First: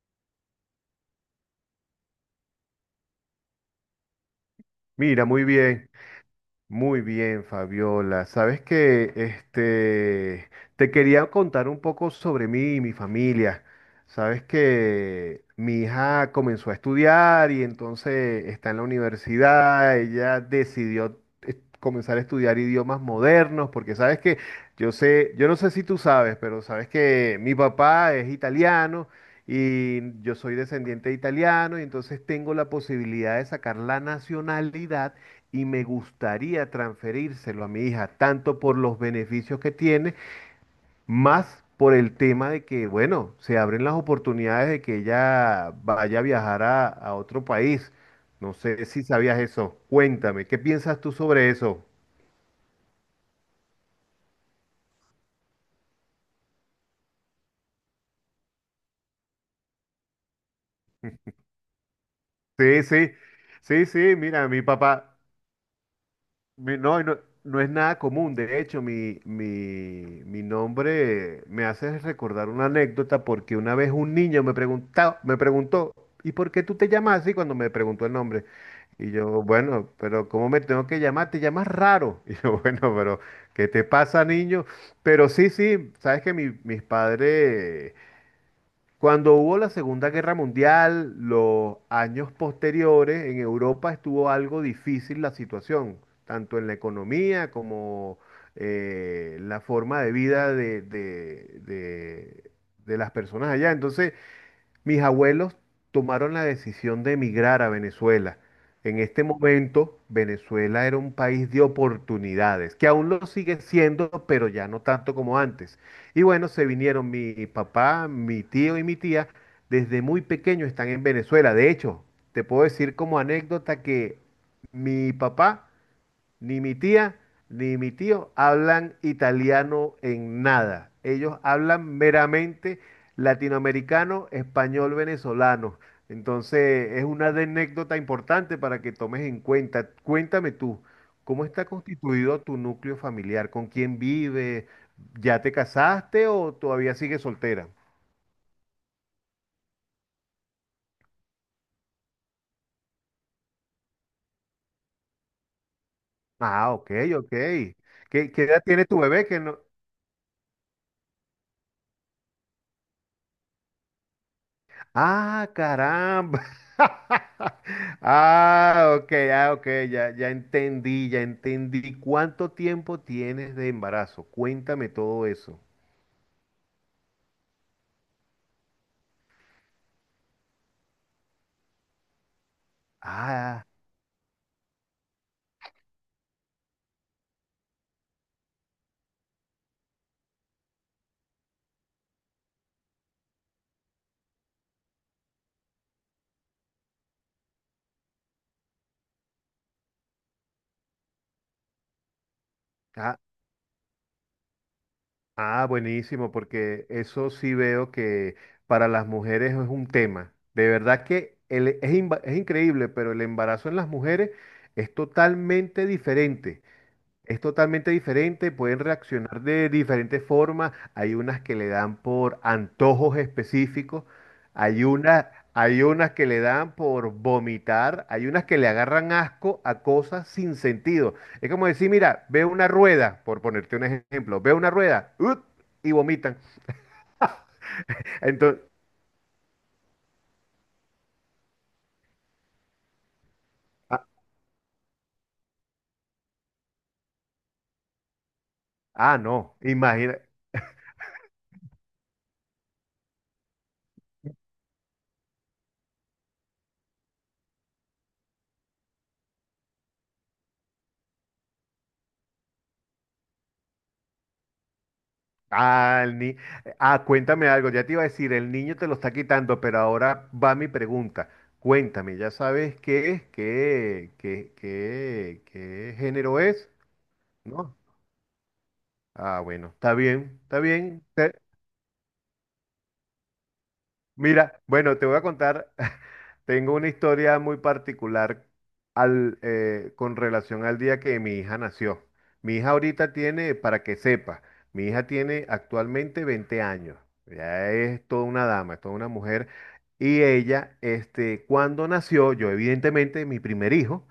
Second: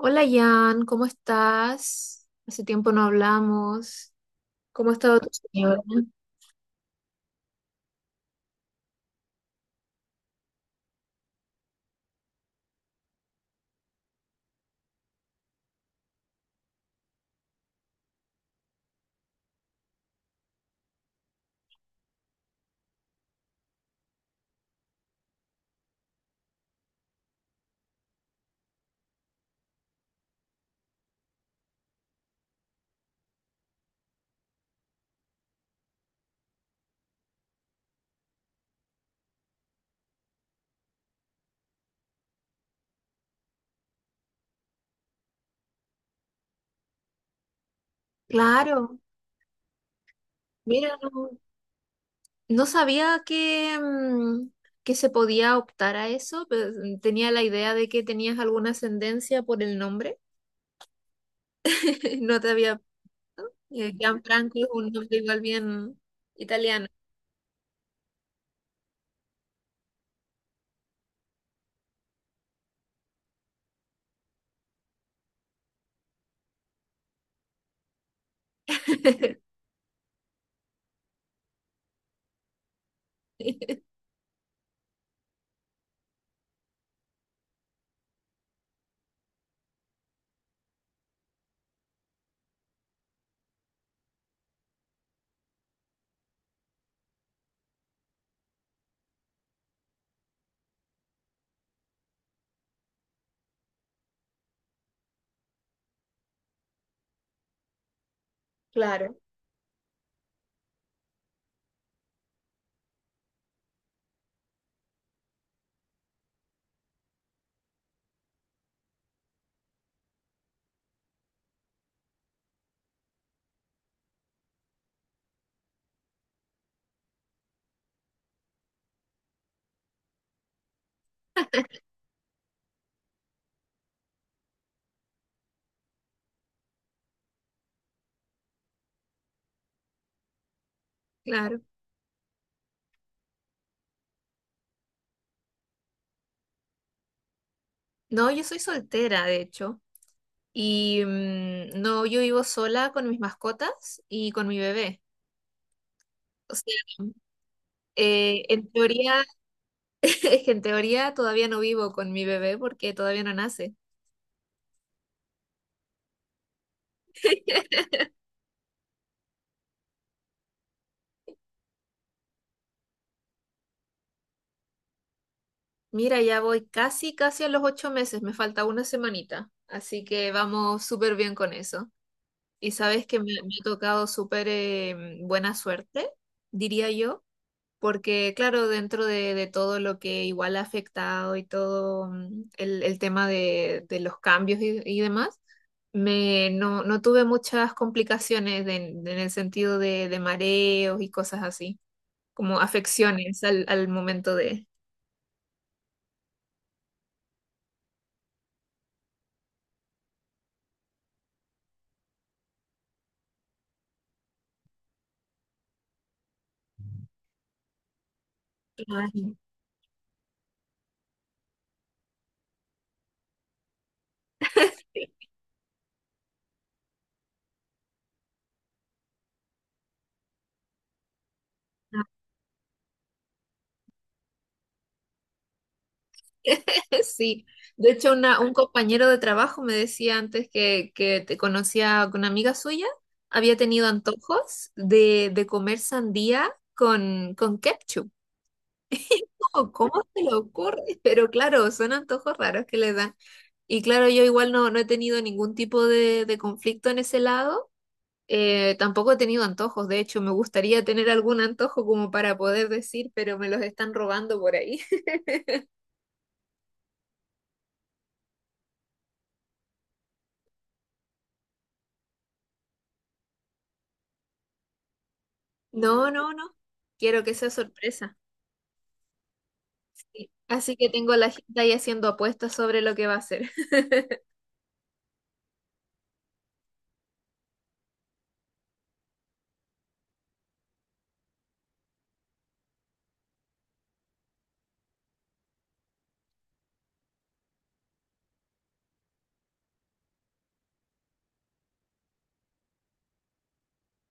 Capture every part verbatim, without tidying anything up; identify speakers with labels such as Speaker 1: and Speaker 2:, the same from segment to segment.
Speaker 1: Hola Jan, ¿cómo estás? Hace tiempo no hablamos. ¿Cómo ha estado
Speaker 2: Mira,
Speaker 1: tu
Speaker 2: muy
Speaker 1: señora?
Speaker 2: bien, muy bien, Fabiola. Sabes que este te quería contar un poco sobre mí y mi familia. Sabes que mi hija comenzó a estudiar y entonces está en la universidad. Ella decidió eh, comenzar a estudiar idiomas modernos, porque sabes que yo sé, yo no sé si tú sabes, pero sabes que mi papá es italiano y yo soy descendiente de italiano y entonces tengo la posibilidad de sacar la nacionalidad y me gustaría transferírselo a mi hija, tanto por los beneficios que tiene, más por el tema de que, bueno, se abren las oportunidades de que ella vaya a viajar a, a otro país. No sé
Speaker 1: Claro,
Speaker 2: si sabías eso. Cuéntame, ¿qué
Speaker 1: mira,
Speaker 2: piensas tú
Speaker 1: no,
Speaker 2: sobre eso?
Speaker 1: no sabía que, mm, que se podía optar a eso, pero tenía la idea de que tenías alguna ascendencia por el nombre. No te había
Speaker 2: Sí, sí,
Speaker 1: visto.
Speaker 2: sí,
Speaker 1: Eh,
Speaker 2: sí, mira,
Speaker 1: Gianfranco
Speaker 2: mi
Speaker 1: es un nombre
Speaker 2: papá.
Speaker 1: igual bien
Speaker 2: Mi-
Speaker 1: italiano.
Speaker 2: No, y no, no es nada común. De hecho, mi, mi, mi nombre me hace recordar una anécdota porque una vez un niño me preguntaba, me preguntó, ¿y por qué tú te llamas así cuando me preguntó el nombre? Y yo, bueno, pero ¿cómo me tengo que llamar? Te llamas raro. Y yo, bueno, pero ¿qué te pasa, niño? Pero sí, sí, sabes que mi- mis padres cuando hubo la Segunda Guerra Mundial, los años posteriores, en Europa estuvo algo difícil la situación, tanto en la economía como eh, la forma de vida de, de- de- de las personas allá. Entonces, mis abuelos tomaron la decisión de emigrar a Venezuela. En
Speaker 1: Claro,
Speaker 2: este momento, Venezuela era un país de oportunidades, que aún lo sigue siendo, pero ya no tanto como antes. Y bueno, se vinieron mi papá, mi tío y mi tía. Desde muy pequeño están en Venezuela. De hecho, te puedo decir como anécdota que mi papá ni mi tía ni mi tío hablan italiano en nada. Ellos hablan meramente latinoamericano, español, venezolano. Entonces, es una anécdota importante para que tomes en cuenta. Cuéntame tú, ¿cómo
Speaker 1: claro.
Speaker 2: está constituido tu núcleo familiar? ¿Con quién vive? ¿Ya te casaste o todavía sigues soltera?
Speaker 1: No, yo soy soltera, de hecho. Y mm, no, yo vivo sola con mis mascotas y con mi bebé. O
Speaker 2: Ah,
Speaker 1: sea,
Speaker 2: ok, ok. ¿Qué, qué
Speaker 1: eh,
Speaker 2: edad
Speaker 1: en
Speaker 2: tiene tu
Speaker 1: teoría,
Speaker 2: bebé? Que no...
Speaker 1: es que en teoría todavía no vivo con mi bebé porque todavía no nace.
Speaker 2: Ah, caramba. Ah, ok, ah, ok, ya, ya entendí, ya entendí. ¿Cuánto tiempo tienes de embarazo? Cuéntame todo eso.
Speaker 1: Mira, ya voy casi, casi a los ocho meses, me falta una semanita, así que vamos súper bien con eso. Y sabes que me, me ha
Speaker 2: Ah,
Speaker 1: tocado súper eh, buena suerte, diría yo. Porque, claro, dentro de, de todo lo que igual ha afectado y todo mm, el, el tema de, de los cambios y, y demás, me, no, no tuve muchas complicaciones de- en el sentido de, de mareos y cosas así, como
Speaker 2: ah,
Speaker 1: afecciones al, al momento de...
Speaker 2: ah, buenísimo, porque eso sí veo que para las mujeres es un tema. De verdad que el- es, imba- es increíble, pero el embarazo en las mujeres es totalmente diferente. Es totalmente diferente, pueden
Speaker 1: Ay.
Speaker 2: reaccionar de diferentes formas. Hay unas que le dan por antojos específicos, hay unas, hay unas que le dan por vomitar, hay unas que le agarran asco a cosas sin sentido. Es como decir, mira, ve una rueda, por ponerte un ejemplo, ve una rueda, ¡ut! Y vomitan.
Speaker 1: Sí, de hecho una- un
Speaker 2: Entonces,
Speaker 1: compañero de trabajo me decía antes que, que te conocía con una amiga suya, había tenido
Speaker 2: ah,
Speaker 1: antojos de, de comer sandía con, con ketchup.
Speaker 2: ah, no,
Speaker 1: Oh, ¿cómo
Speaker 2: imagina.
Speaker 1: se le ocurre? Pero claro, son antojos raros que le dan. Y claro, yo igual no, no he tenido ningún tipo de, de conflicto en ese lado. Eh, tampoco he tenido antojos. De hecho, me gustaría tener algún antojo como para poder decir, pero me los están robando por ahí.
Speaker 2: Ah, el ni- ah, cuéntame algo, ya te iba a decir, el niño te lo está quitando, pero ahora va mi pregunta. Cuéntame, ¿ya sabes qué es? ¿Qué, qué, qué, qué
Speaker 1: No, no,
Speaker 2: género
Speaker 1: no.
Speaker 2: es?
Speaker 1: Quiero que sea
Speaker 2: ¿No?
Speaker 1: sorpresa.
Speaker 2: Ah, bueno, está
Speaker 1: Sí.
Speaker 2: bien, está
Speaker 1: Así que
Speaker 2: bien.
Speaker 1: tengo a la gente ahí haciendo apuestas sobre lo que va a hacer.
Speaker 2: Mira, bueno, te voy a contar, tengo una historia muy particular al, eh, con relación al día que mi hija nació. Mi hija ahorita tiene, para que sepa, mi hija tiene actualmente veinte años. Ya es toda una dama, es toda una mujer. Y ella, este, cuando nació, yo evidentemente, mi primer hijo,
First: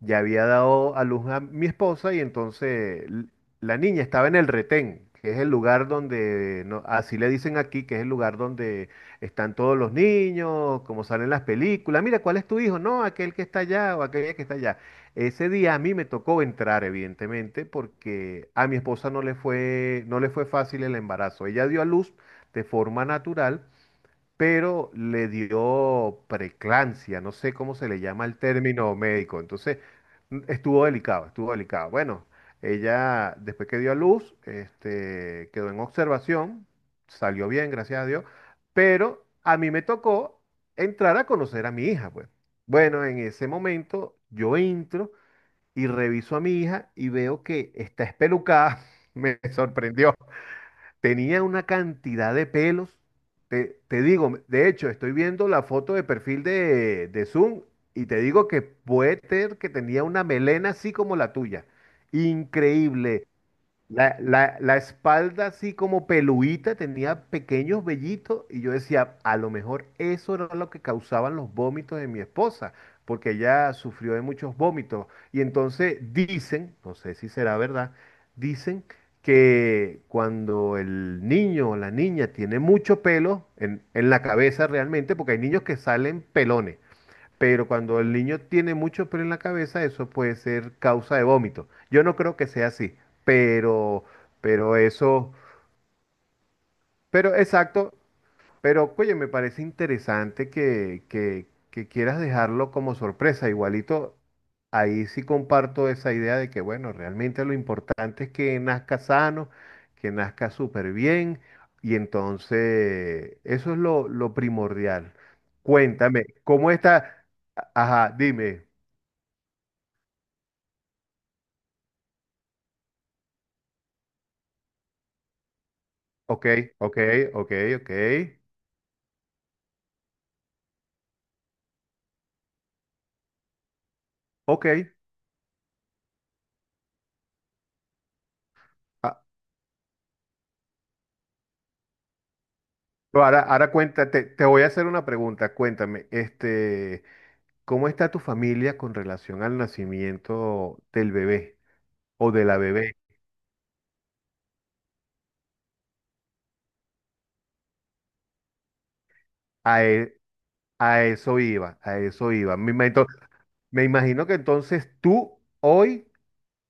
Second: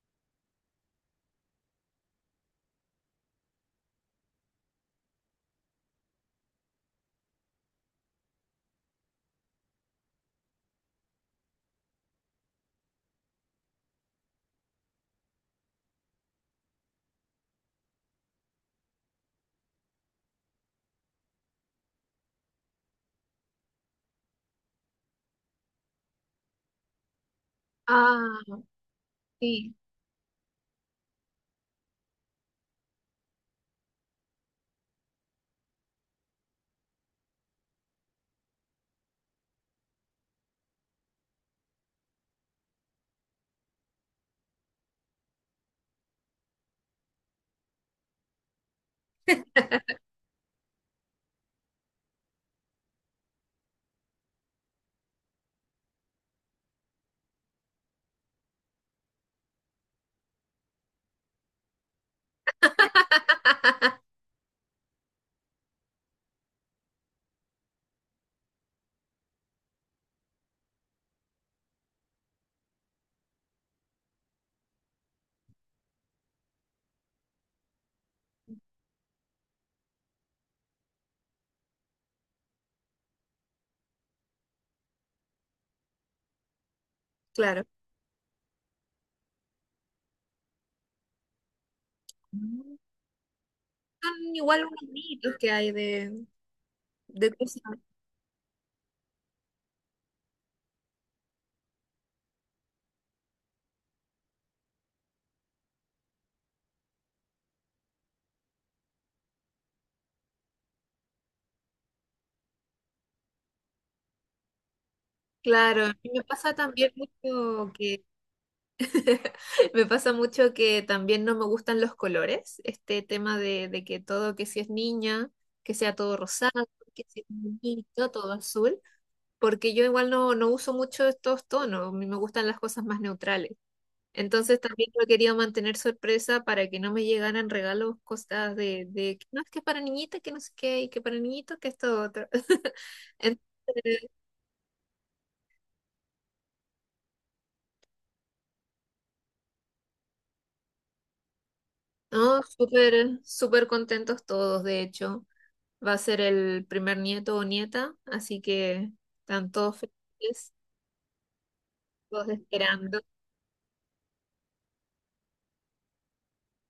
Speaker 2: ya había dado a luz a mi esposa y entonces l- la niña estaba en el retén, que es el lugar donde, no- así le dicen aquí, que es el lugar donde están todos los niños, como salen las películas. Mira, ¿cuál es tu hijo? No, aquel que está allá o aquella que está allá. Ese día a mí me tocó entrar, evidentemente, porque a mi esposa no le fue, no le fue fácil el embarazo. Ella dio a luz de forma natural pero le dio preclancia, no sé cómo se le llama el
Speaker 1: Ah,
Speaker 2: término médico.
Speaker 1: sí,
Speaker 2: Entonces, mm, estuvo delicado, estuvo delicado. Bueno, ella después que dio a luz, este, quedó en observación, salió bien, gracias a Dios, pero a mí me tocó entrar a conocer a mi hija, pues. Bueno, en ese momento yo entro y reviso a mi hija y veo que está espelucada. Me sorprendió. Tenía una cantidad de pelos. Te, te digo, de hecho, estoy viendo la foto de perfil de, de Zoom y te digo que puede ser que tenía una melena así como la tuya. Increíble. La, la- la espalda así como peluita, tenía pequeños vellitos y yo decía, a lo mejor eso era lo que causaban los vómitos de mi esposa, porque ella sufrió de muchos vómitos. Y entonces dicen, no sé si será verdad, dicen que cuando el niño o la niña tiene mucho pelo en, en la cabeza realmente, porque hay niños que salen pelones,
Speaker 1: claro.
Speaker 2: pero cuando el niño tiene mucho pelo en la cabeza, eso puede ser causa de vómito. Yo no creo que sea
Speaker 1: Son
Speaker 2: así, pero,
Speaker 1: igual
Speaker 2: pero
Speaker 1: unos
Speaker 2: eso,
Speaker 1: mitos que hay de, de
Speaker 2: pero
Speaker 1: cosas.
Speaker 2: exacto, pero oye, me parece interesante que, que, que quieras dejarlo como sorpresa. Igualito, ahí sí comparto esa idea de que, bueno, realmente lo importante es que nazca sano, que nazca súper bien, y entonces eso es lo, lo primordial.
Speaker 1: Claro, a mí me
Speaker 2: Cuéntame,
Speaker 1: pasa
Speaker 2: ¿cómo
Speaker 1: también
Speaker 2: está?
Speaker 1: mucho que
Speaker 2: Ajá, dime.
Speaker 1: me pasa mucho que también no me gustan los colores, este tema de, de que todo, que si es niña, que sea todo
Speaker 2: Ok,
Speaker 1: rosado,
Speaker 2: ok,
Speaker 1: que si es
Speaker 2: ok, ok,
Speaker 1: niñito, todo azul, porque yo igual no, no uso mucho estos tonos, a mí me gustan las cosas más neutrales. Entonces también
Speaker 2: ok.
Speaker 1: yo quería mantener sorpresa para que no me llegaran regalos, cosas de, de
Speaker 2: Ah,
Speaker 1: que no es que es para niñita, que no sé qué, y que para niñito, que esto otro.
Speaker 2: pero ahora, ahora
Speaker 1: Entonces,
Speaker 2: cuéntate, te voy a hacer una pregunta. Cuéntame, este, ¿cómo está tu familia con relación al nacimiento del bebé o
Speaker 1: no,
Speaker 2: de la bebé?
Speaker 1: súper, súper contentos todos, de hecho. Va a ser el primer nieto o nieta, así que están todos
Speaker 2: A, e-
Speaker 1: felices,
Speaker 2: a eso iba, a
Speaker 1: todos
Speaker 2: eso iba. Me, ima-
Speaker 1: esperando.
Speaker 2: ento- me imagino que entonces tú hoy,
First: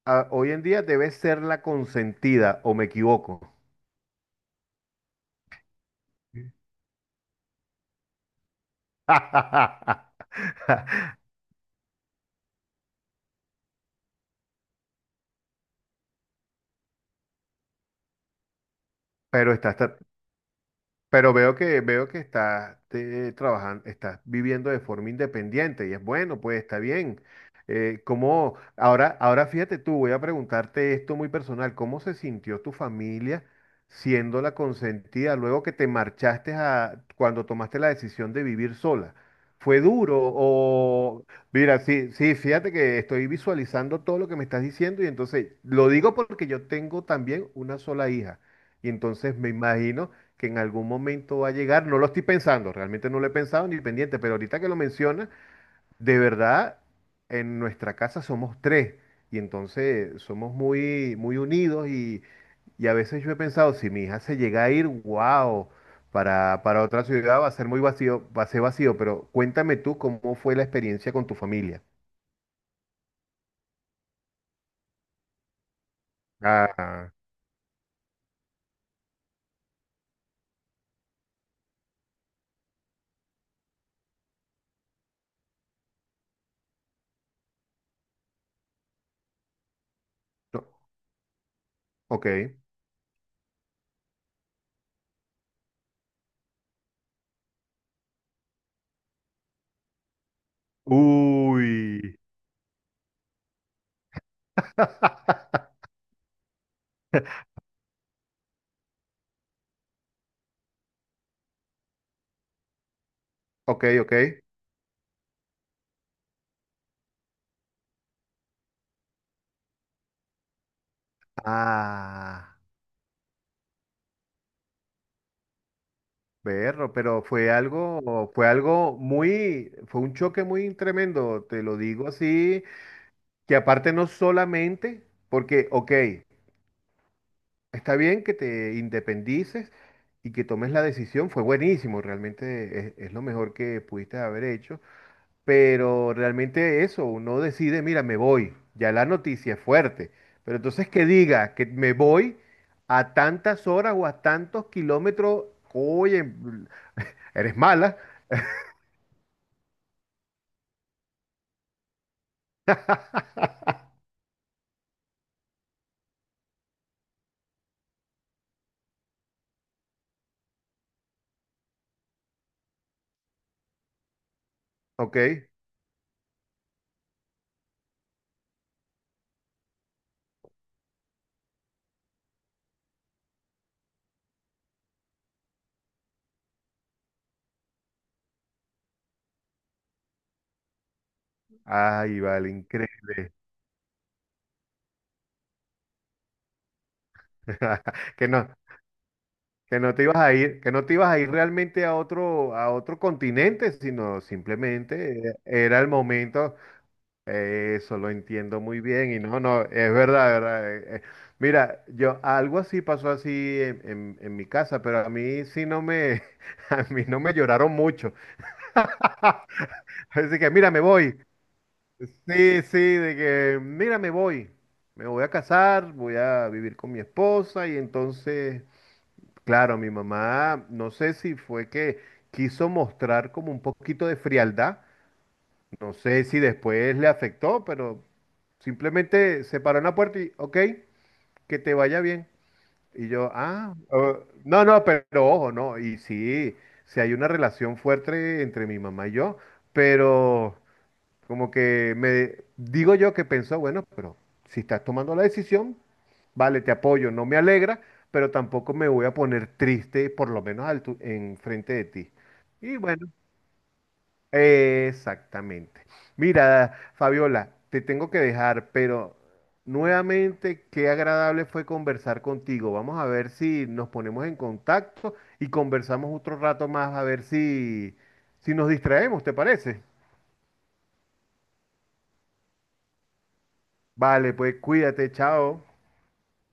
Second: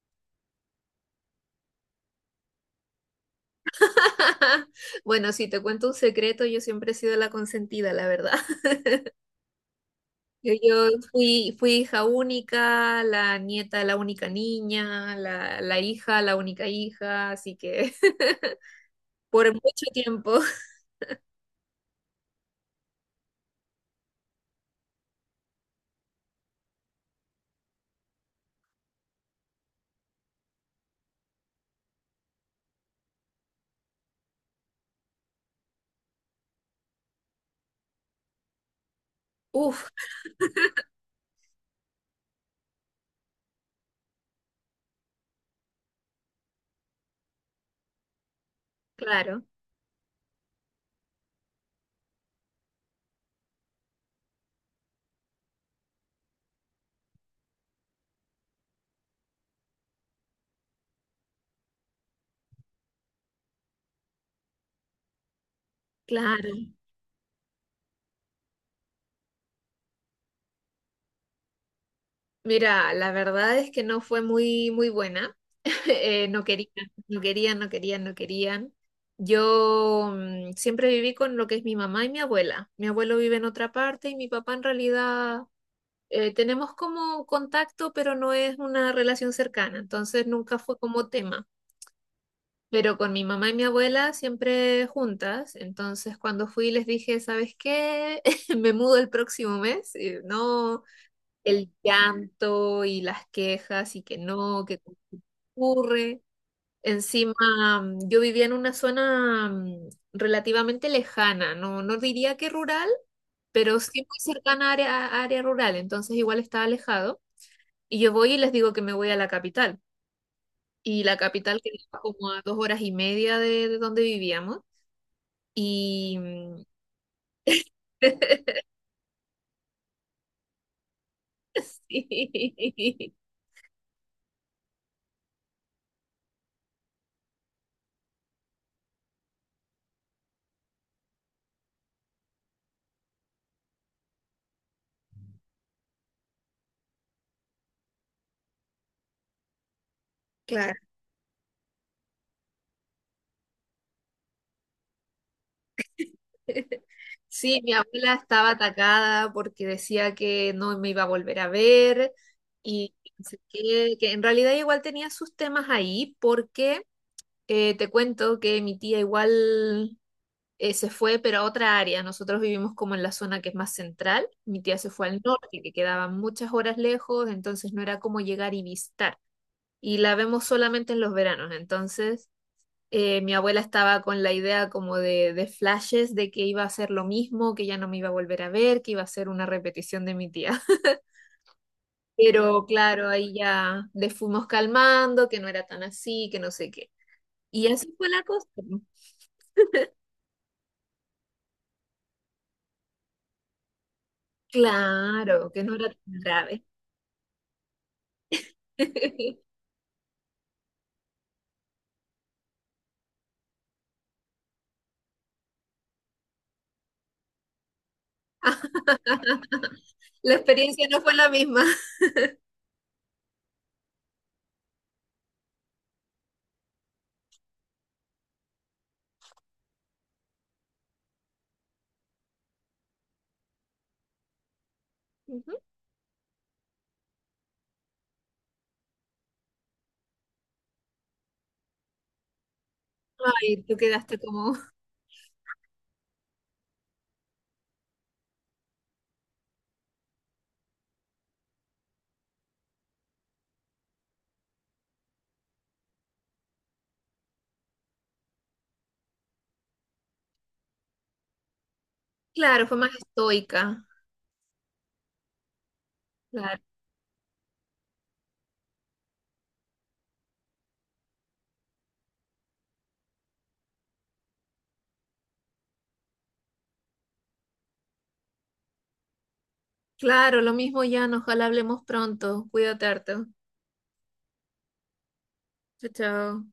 Speaker 2: ah, hoy en día debes ser la consentida, ¿o me equivoco?
Speaker 1: Bueno, si te cuento un secreto, yo siempre he sido la consentida, la verdad. Yo, yo fui, fui hija única, la nieta, la única niña, la, la hija, la única hija, así que por
Speaker 2: Pero estás,
Speaker 1: mucho tiempo.
Speaker 2: pero veo que veo que estás eh, trabajando, estás viviendo de forma independiente y es bueno, pues está bien. Eh, ¿cómo- ahora, ahora fíjate tú, voy a preguntarte esto muy personal, ¿cómo se sintió tu familia siendo la consentida luego que te marchaste a cuando tomaste la decisión de vivir sola? ¿Fue
Speaker 1: Uf,
Speaker 2: duro o mira, sí, sí, fíjate que estoy visualizando todo lo que me estás diciendo y entonces lo digo porque yo tengo también una sola hija y entonces
Speaker 1: claro,
Speaker 2: me imagino que en algún momento va a llegar. No lo estoy pensando, realmente no lo he pensado ni pendiente, pero ahorita que lo mencionas de verdad, en nuestra casa somos tres y entonces somos muy, muy unidos y, y a veces yo he pensado, si mi hija se llega a ir, wow,
Speaker 1: claro.
Speaker 2: para, para otra ciudad va a ser muy vacío, va a ser vacío, pero cuéntame tú cómo fue la experiencia con tu familia.
Speaker 1: Mira, la verdad es que no fue muy, muy buena. Eh, no querían,
Speaker 2: Ah,
Speaker 1: no querían, no querían, no querían. Yo mm, siempre viví con lo que es mi mamá y mi abuela. Mi abuelo vive en otra parte y mi papá en realidad eh, tenemos como contacto, pero no es una relación cercana. Entonces nunca
Speaker 2: no,
Speaker 1: fue como tema.
Speaker 2: ok.
Speaker 1: Pero con mi mamá y mi abuela siempre juntas. Entonces cuando fui les dije, ¿sabes qué? Me mudo el próximo mes. Y no, el
Speaker 2: Uy.
Speaker 1: llanto y las quejas y que no, que ocurre. Encima, mm, yo vivía en una zona mm, relativamente lejana, no, no diría que rural, pero
Speaker 2: Ok,
Speaker 1: sí
Speaker 2: ok.
Speaker 1: muy cercana a área, a área rural, entonces igual estaba alejado. Y yo voy y les digo que me voy a la capital. Y la capital quedaba como a dos
Speaker 2: Ah.
Speaker 1: horas y media de, de donde vivíamos. Y mm,
Speaker 2: Berro, pero fue algo, fue algo muy, fue un choque muy tremendo, te lo digo así,
Speaker 1: sí,
Speaker 2: que aparte no solamente, porque, ok, está bien que te independices y que tomes la decisión, fue buenísimo, realmente es, es lo mejor que pudiste haber hecho, pero realmente eso, uno decide, mira, me voy, ya la noticia es fuerte, pero
Speaker 1: claro.
Speaker 2: entonces que diga que me voy a tantas horas o a tantos kilómetros, oye, eres
Speaker 1: Sí, mi
Speaker 2: mala,
Speaker 1: abuela estaba atacada porque decía que no me iba a volver a ver y no sé qué, que en realidad igual tenía sus temas ahí porque eh, te cuento que mi tía igual eh, se fue pero a otra área. Nosotros vivimos como en la zona que es más central. Mi tía se fue al
Speaker 2: ok.
Speaker 1: norte, que quedaban muchas horas lejos, entonces no era como llegar y visitar. Y la vemos solamente en los veranos, entonces eh, mi abuela estaba con la idea como de, de flashes de que iba a ser lo mismo, que ya no me iba a volver a ver, que iba a ser una repetición de mi tía.
Speaker 2: Ay, vale,
Speaker 1: Pero claro, ahí
Speaker 2: increíble.
Speaker 1: ya le fuimos calmando, que no era tan así, que no sé qué. Y así fue la
Speaker 2: Que
Speaker 1: cosa.
Speaker 2: no, que no te ibas a ir, que no te ibas a ir realmente a otro, a otro continente, sino simplemente eh,
Speaker 1: Claro, que no
Speaker 2: era
Speaker 1: era
Speaker 2: el
Speaker 1: tan
Speaker 2: momento.
Speaker 1: grave.
Speaker 2: Eh, Eso lo entiendo muy bien. Y no, no, es verdad, verdad. Eh, eh. Mira, yo algo así pasó así en, en- en mi casa, pero a mí sí no me, a mí no me lloraron mucho.
Speaker 1: La
Speaker 2: Así que, mira, me
Speaker 1: experiencia no fue
Speaker 2: voy.
Speaker 1: la misma.
Speaker 2: Sí, sí, de que, mira, me voy. Me voy a casar, voy a vivir con mi esposa y entonces. Claro, mi mamá, no sé si fue que quiso mostrar como un poquito de frialdad,
Speaker 1: Ujú.
Speaker 2: no sé si después le afectó, pero simplemente se paró en la puerta y, ok, que te vaya bien. Y yo,
Speaker 1: Ay,
Speaker 2: ah,
Speaker 1: tú
Speaker 2: eh,
Speaker 1: quedaste como...
Speaker 2: no, no, pero ojo, no, y sí, sí hay una relación fuerte entre mi mamá y yo, pero... Como que me digo yo que pensó, bueno, pero si estás tomando la decisión, vale, te apoyo, no me alegra, pero tampoco me voy a poner triste, por lo menos al tu- en frente de ti.
Speaker 1: Claro, fue
Speaker 2: Y
Speaker 1: más
Speaker 2: bueno,
Speaker 1: estoica.
Speaker 2: exactamente.
Speaker 1: Claro,
Speaker 2: Mira, Fabiola, te tengo que dejar, pero nuevamente qué agradable fue conversar contigo. Vamos a ver si nos ponemos en contacto y conversamos otro rato más a ver si si nos distraemos, ¿te parece?
Speaker 1: claro, lo mismo, Jan. Ojalá hablemos pronto. Cuídate harto.
Speaker 2: Vale, pues cuídate, chao.
Speaker 1: Chao, chao.